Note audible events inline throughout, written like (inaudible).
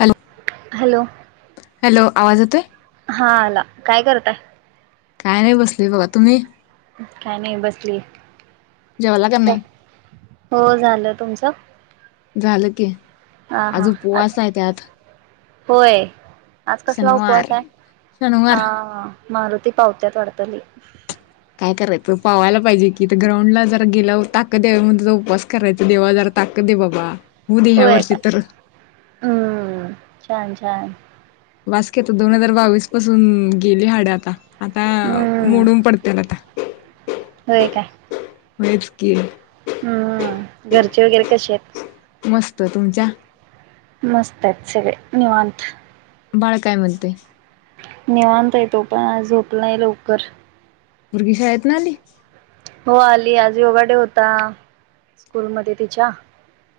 Hello hello hello आवाज येतोय. हा आला काय करताय. काय नाही बसली बघा तुम्ही काय नाही बसली. जेवला का चहा नाही हो झालं तुमचं झालं की हा हा आज आ उपवास आहे त्यात होय आज कसला शनिवार उपवास आहे. हा शनिवार हा मारुती पावत्यात वाढत लय काय करायच पावायला पाहिजे कि तर ग्राउंडला जर गेलं ताकत यायला पाहिजे म्हणून उपवास करायच देवा ज ताकत दे बाबा होऊ दे होय ह्यावर्षी का तर हम्म छान छान बास्की आता दोन हजार बावीस पासून गेली हाड आता आता हम्म मोडून पडतील आता होय काय होय च कि हम्म घरचे वगैरे कसे आहेत. मस्त तुमच्या मस्त आहेत सगळे निवांत बाळकाय म्हणतंय निवांत आहे तो पण आ झोपलाय लवकर पुरगी शाळेत न आली. हो आली आज योगा डे होता स्कूलमध्ये तिच्या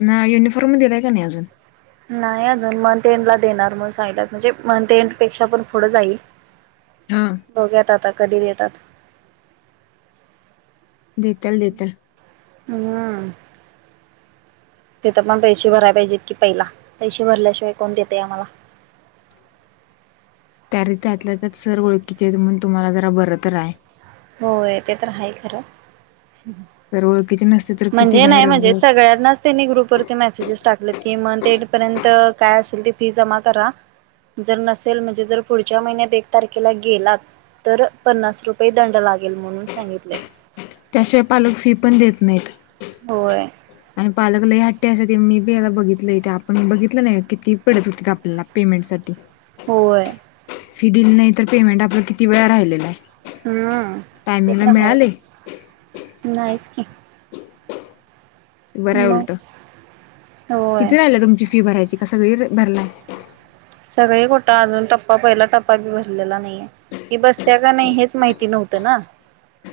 ना युनिफॉर्म दिलाय का नाही अजून नाही अजून मंथ एंड ला देणार म्हणून सांगितल्यात म्हणजे मंथ एंड पेक्षा पण पुढं जाईल हा बघूया आता आता कधी देतात. देत्याल देत्याल. ह तिथं पण पैसे भराय पाहिजेत कि पहिला पैसे भरल्याशिवाय कोण देतय आम्हाला (unintelligible) त्या र त्यातल्या त्यात सर ओळखीचे म्हण तुम्हाला जरा बरं तर आहे होय ते तर आहे खरं सर ओळखीचे नसते तर किती म्हणजे नाही बाहेर म्हणजे असणार. सगळ्यांनाच त्यांनी ग्रुपवररती मेसेजेस टाकलेत. कि मंथ एड पर्यंत काय असेल ते फी जमा करा जर नसेल म्हणजे जर पुढच्या महिन्यात एक तारखेला गेला तर पन्नास रुपये दंड लागेल म्हणून सांगितले. त्याशिवाय पालक फी पण देत नाहीत. होय आणि पालक ल ह हट्टी अस ते मी बी याला बघितलं ते आपण बघितलं नाही किती पिडत होतीत आपल्याला पेमेंट साटी होय फी दिली नाही तर पेमेंट आपलं किती वेळा राहिलेला आहे. हम्म ते टायमिंगला तर मिळाले आहेच नाहीच की बर हाय मग उलट होय किती राहिलं तुमची फी भरायची काय सगळी भरलाय सगळे कोठ अजून टप्पा पहिला टप्पा बी भरलेला नाहीये की बसत्या का नाही हेच माहिती नव्हतं ना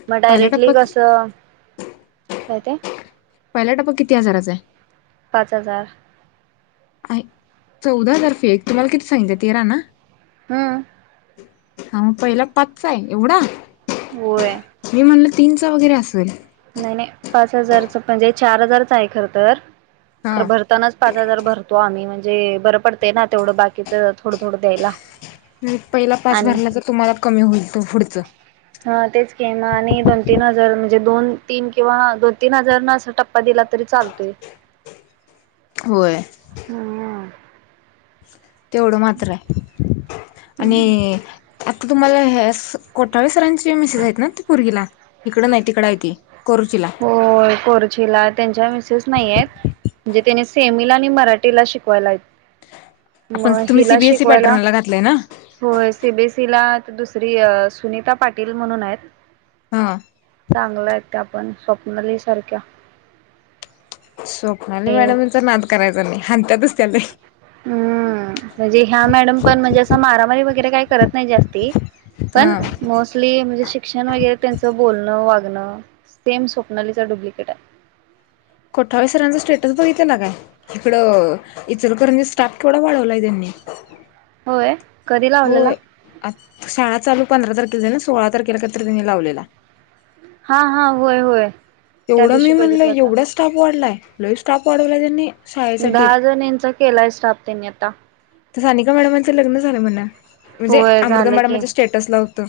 मग पहिला डायरेक्टली टप्पा कस काय ते पहिला टप्पा किती हजाराचा आहे पाच हजार आहे चौदा तारफे एक तुम्हाला किती सांगित तेरा ना हम्म हा मग पहिला पाचच आहे एवढा होय तीनच वगैरे असेल नाही पाच हजार म्हणजे चार हजारच आहे खर तर हा भरतानाच पाच हजार भरत तो आम्ही म्हणजे बरं पडते ना तेवढं बाकीचं थोडं थोडं द्यायला पहिला पाच आणि भरला तर तुम्हाला कमी होईल त पुढच हा तेच गेम आणि दोन तीन हजार म्हणजे दोन तीन किंवा दोन तीन हजार न असा टप्पा दिला तरी चालतोय होय. हम् तेवढं मात्र आहे आणि आता तुम्हाला ह्या कोठाळे सरांचीे मिसेस आहेत ना ते पोरगीला तिकड नाही तिकड य ते हो कोरचीला त्यांच्या मिसेस नाही आहेत म्हणजे त्याने सेमीला आणि मराठीला शिकवायला आहेत आपण मग तुम्ही हिला सीबीएसई शिकवायला पॅटर्नला घातलंय ना हो सीबीएस तीला दुसरी सुनीता पाटील म्हणून आहेत हा चांगलं आहे त्या आपण स्वप्नली सारख्या स्वप्नाली मॅडमचा नाद करायचा नाही हाणत्यातच त्या लई हम्म म्हणजे ह्या मॅडम पण म्हणजे असं मारामारी वगैरे काही करत नाही जास्ती पण हा मोस्टली म्हणजे शिक शिक्ण वगैरे त्यांच बोलणं वागणं सेम स्वप्नालीचा डुप्लिकेट आहे कोठावी सरांचा स्टेटस बघितला काय इकडं इचलकरांचा स्टाफ केवढा वाढवलाय त्यांनी (inaudible) कधी लावलेला होय शाळा चालू पंधरा तारखे सोळा तारखेला कनी लावलेला हा हा होय होय त्या एवढं मी दिवशी म्हणल बघितला होता. एवढा स्टाफ वाढलाय ल स्टाफ वाढवला त्यांनी शाळेसाठी दहा जनींचा केलाय स्टाफ त्यांनी आता सानिका मॅडमांचं लग्न झालं म्हण म्हणजे होय अमृता झालं की मॅडमच्या स्टेटस ला होतं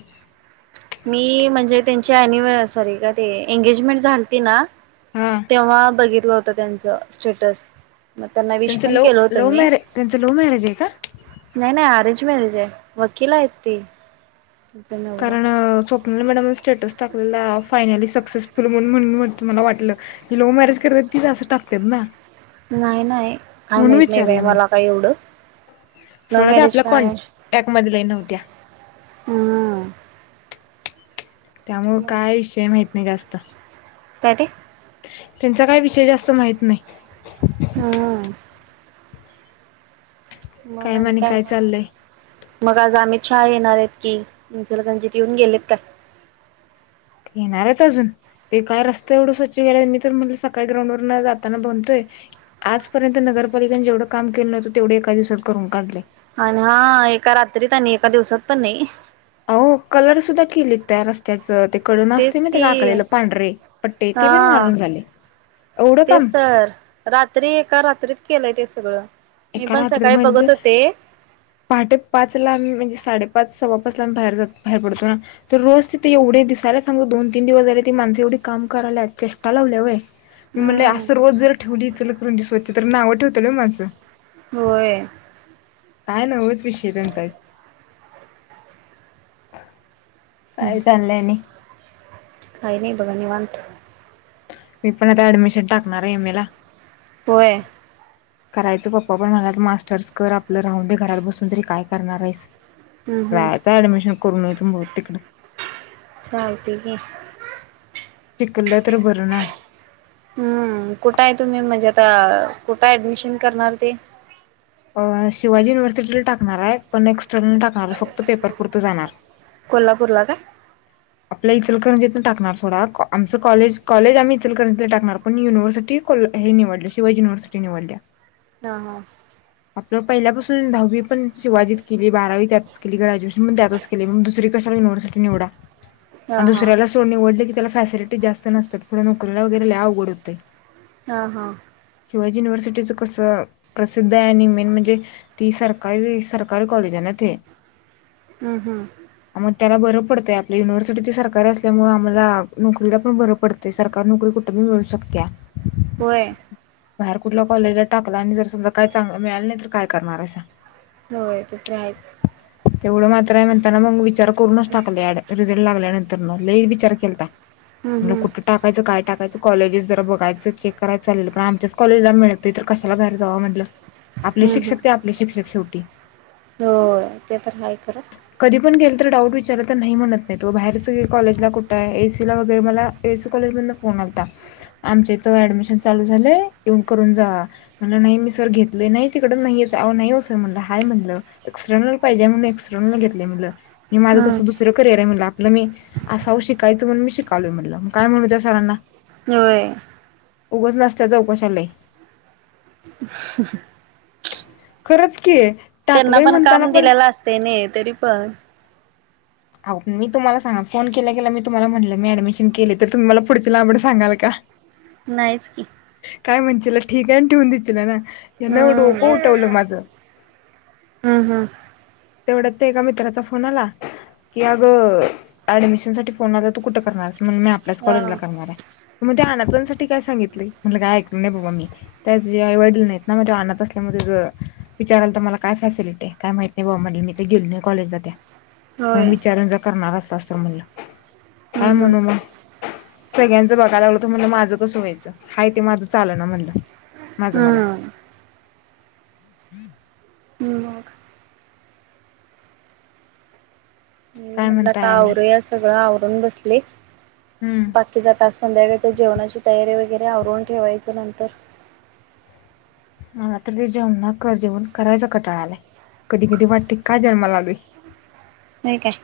मी म्हणजे त्यांची अनिव्ह सॉरी का ते एंगेजमेंट झालती ना हा तेव्हा बघितलं होत त्यांचं स्टेटस मग त्यांना विश त्यांचं पण लव केलं होत लव्ह मी मॅरेज त्यांचं लव्ह मॅरेज आहे का नाही नाही अरेंज अरेंज मॅरिज हाय वकील आहेत ती त्यांचा नवरा कारण स्वपणाली नाही मॅडम स्टेटस टाकलेला फायनली सक्सेसफुल म्हण म्हणून मला वाटलं की लव्ह मॅरेज करत तीच असं टाकतात ना नाही नाही काय म्हणून माहत नाही बा विचारलं मी मला काय एवढं लव्ह सोडा ते मॅरेज आपल्या कॉन्टॅक्ट मध लही नव्हत्या हम त्यामुळ काय विषय माहत नाही जास्त काय ते. त्यांचा काही विषय जास्त माहत नाही. हम्म. मग आणि आणि काय म्हणत. मग आज अमित शहा येणार आहेत की इचलकरंजीत येऊन गेलेत काय? येेणारेत अजून ते काय रस्त एवढं स्वच्छ केलाय मी तर म सकाळी ग्राउंड वर जाताना बघतोय आजपर्यंत नगर नगरपालिकेने जेवढं काम केलं नाही तेवढं एका दिवसातून करून काढलंय. आणि हा एका रात्रीत आणि एका दिवसात पण नाही. हो कलर सुद्धा केलेत त्या रस्त्याच ते कडेने असतय तेच माहित आहे की काय आखलेले पांढरे पट्टे ते पण हा मारून झाले. एवढं तेच काम तर रात्री एका रात्रीत केलंय ते सगळं. मी एका पण रात्रीत सकाळी म्हणजे बघत होते पहाटे पाच लाम्ही म्हणजे साडेपाच सव्वापाचला आम्ही बाहेर जातो बाहेर पडतो ना तर रोज तिथे एवढे दिसत. त्याला सांग दोन तीन दिवस झाले ती माणस एवढी काम कराय चेष्टा लावल्या वय. मी म्हणल हम्म असं रोज जर ठेवली इचलकरंजी स्वच्छ तर नावं ठेवतलंय होय माणसं. होय. काय नवच विषय त्यांचा एक काय चाललंय आणि काही नाही बघा निवांत. मी पण आता ऍडमिशन टाकणार आहे एम ए ला. बे. करायचं पप्पा पण म्हणाल्यात मास्टर्स कर आपलं राहून दे घरात बसून तरी काय करणार आहेस. हम्म हम्म जायचं ऍडमिशन करून य तु बघत तिकडं. चालतंय की. शिकलं तर बर ना. हम्म कुठे आहे तुम्ही म्हणजे आता कुठे ऍडमिशन करणार ते शिवाजी युनिव्हर्सिटीला टाकणार आहे पण एक्स्टर्नल ला टाकणार आहे फक्त पेपर पुरतं जाणार कोल्हापूर ला का? आपला इचलकरंजीतून टाकणार सोडा आमचं कॉज कॉलेज आम्ही इचलकरंजी टाकणार पण युनिव्हर्सिटी. हे निवडले शिवाजी युनिव्हर्सिटी निवडल्या. हा हा. आपलं पहिल्यापासून दहावी पण शिवाजीत केली बारावी त्यातच केली ग्रॅज्युएशन पण त्यातच केले मग दुसरी कशा युनिव्हर्सिटी निवडा हा आणि हा दुसऱ्याला सोड निवडलं की त्याला फॅसिलिटी जास्त नसतात पुढे नोकरीला वगैरे लय अवघड होतेय. हा हा. शिवाजी युनिव्हर्सिटीचं कसं प्रसिद्ध दयान मेन म्हणजे ते सरकारी सरकारी कॉलेज आहे ना ते. हम्म हम्म मग त्याला बर. पडतय आपल्या युनिव्हर्सिटी सरकारी असल्यामुळे आम्हाला नोकरीला पण बर पडतेय सरकारी नोकरी कुठं भी मिळू शकत्या. काय? होय. बाहेर कुठल्या कॉलेजला टाकला आणि जर समजा काय चांगल मिळाल नाही तर काय करणार ऐसा होय ते तर आहेच. तेवढं मात्र आहे म्हणताना मग विचार करूनच टाकले रिझल्ट लागल्यानंतर लई विचार केलता. हम्म म्हणलं हम्म कुठं टाकायचं काय टाकायचं. कॉलेजेस जर बघायंच चेक करायच चाललेलं पण आमच्याच कॉलेजला मिळते तर कशाला मग बाहेर जावं म्हटलं. आपले शिक्षक ते आपले शिक्षक शेवटी हो ते तर हाय खरं. कधी पण गेलं तर डाऊट विचारलं तर नाही म्हणत नाही तो बाहेरच कॉलेजला कुठं आहे एसीला वगैरे मला ए ए सी कॉलेजमधन फोन. आलता आमच्या इथं ऍडमिशन चालू झालंय येऊन करून जावा म्हणलं नाही मी सर घेतलय नाही तिकड नाही नाही हो सर म्हटलं हाय म्हटलं एक्सटर्नल पाहिजे म्हणून एक्सटर्नल घेतलंय म्हटलं मी माझ तसं हम्म दुसरं करेर आहेला म्हणलं मी असाव शिकायचंय म्हणून शिकालोय काय म्हणू त्या सराला होय उगस नसल्या चौकशालाय खरंच की त्यांना टाकलोय पण म्हणताना काम दिलेला असते नाही तरी पण अ मी तुम्हाला सांग फोन केला गेला मी तुम्हाला म्हटलं मी ऍडमिशन केली तर तुम् मला पुढची लांबड सांगाल का नाहीच की तिला ठीक आहे आणि ठेवून दि ना याना डोकं हम्म. उठवलं माझं हम्म हम्म तेवढ्यात ते एका मित्राचा फोन आला कि अग ऍडमिशन साठी फोन आला तू कुठं करणार मी आपल्याच कॉलेज हम्म करणार आहे मग ांसाठी काय सांगितलं म्हटलं काय ऐक नाही बाबा मी त्या आई वडील नाहीत ना म अ अनाथ आश्रम असल्या विचारायला तर मला काय फॅसिलिटी आहे काय माहित नाही बा म्हट मी तर गेलो नाही कॉजला त्या होय म्हन विचारून ज करणार अस असं म्हणलं काय हम्म हम्म म्हणू मग सगळ्यांचं बघायला लागलत म्हणलं माझं कसं व्हायचं हा ते माझं चाल ना म्हणलं माझं मला हम्म. हम् हम् मग काय म्हणलं आता म्हणताय आणि आवर या सगळं आवरून बसले हम्म बाकी जात संध्याकाळी जेवणाची तयारी वगैरे आवरून ठेवायचं नंतर मलाात्र ते जेवना कर जेवन करायचा कटाळ आलाय कधी कधी वाटते का जन्माला आलोय होय काय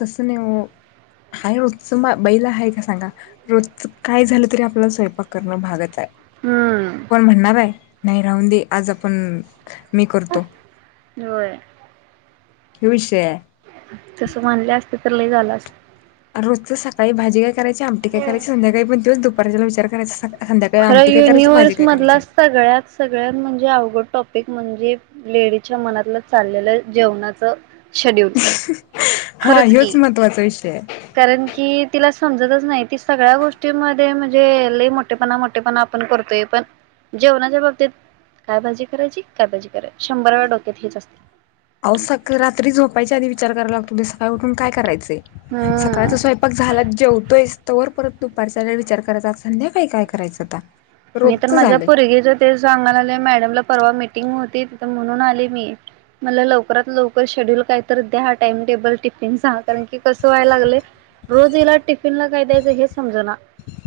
तसेनेवे ओ हाय रोजच बैला आहे का सांगा रोज काय झालं तरी आपल्याला स्वयंपाक करणं भागत आहे हम्म कोण म्हणणार आहे नाही राहून दे आज आपण मी करतो होय हो विषय आहे तसं म्हनले असते तर ल झालाच रोजच सकाळी भाजी काय करायची आमटी काय कयची संध्याळीण तेच दुपारच्याला विचार करायचा सका खरं युनिव्हर्स मधला सगळ्यात सगळ्यात म्हण लय अवघड टॉपिक म्हणजे लेडीजच्या मनातलं चाललेलं जेवणाच शेड्युल हा खरच ह्योच की महत्त्वाचा विषय आहे कारण की तिला समजतच नाही ती सगळ्या गोष्टी म म्हणजे लई मोठेपणा पण आपण करतोय पण जेवणाच्या बाबतीत काय भाजी करायची काय भाजी करायची शंभराव डोक्यात हेच असतील अहो सक का उठून काय करायच हम्म सकाळचा स्वयंपाक झाला जेवत वर परत दुपारचाला विचार करायचा संध्याकाळी काय करायचं आता मी तर रोजच माझ्या झालंय. पोरगीच ते सांगाले मॅडमला परवा मीटिंग हो म्हणून आले मी मला लवात लवकर शेड्युल का द्या टाइमटेबल टिफिन कारण की कस व्हाय लागले रोज हला टिफिन ला काय द्यायचं हे समज ना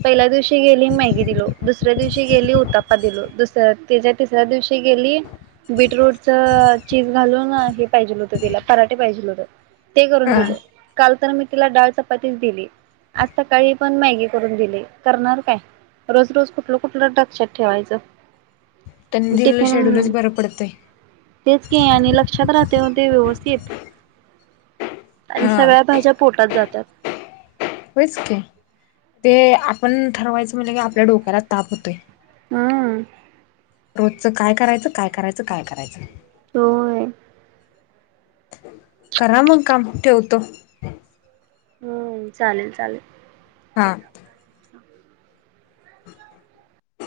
पहिल्या दिवशी गेली मॅगी दिलो दुसऱ्या दिवशी गेली उतापा दिलो दुसऱ्या तच्या तिसऱ्या दिवशी गेली बीटरूटच चीज घालून हे पाहिजे होतं तिला पराठे पाहिजे होत ते करून हा दिलो काल तर मी तिला डाळ चपातीच दिली आज सकाळी पण मॅगी करून दिली करणार काय रोज रोज कुठलं कुठलं लक्षात ठेवायचं त्यांनी दिलेलं शेड्यूलच टिफिन बरं पडतंय. तेच कि आणि लक्षात राह मध्ये व्यवस्थित आणि हा सगळ्या भाज्या पोटात जातात होयच की ते आपण ठरवायचं म्हणल की आपल्या डोक्याला ताप होतोय. हम्म रोजच काय करायचं काय करायचं काय करायचं होय करा मग काम ठेवतो. हम्म चालेल चालेल. हा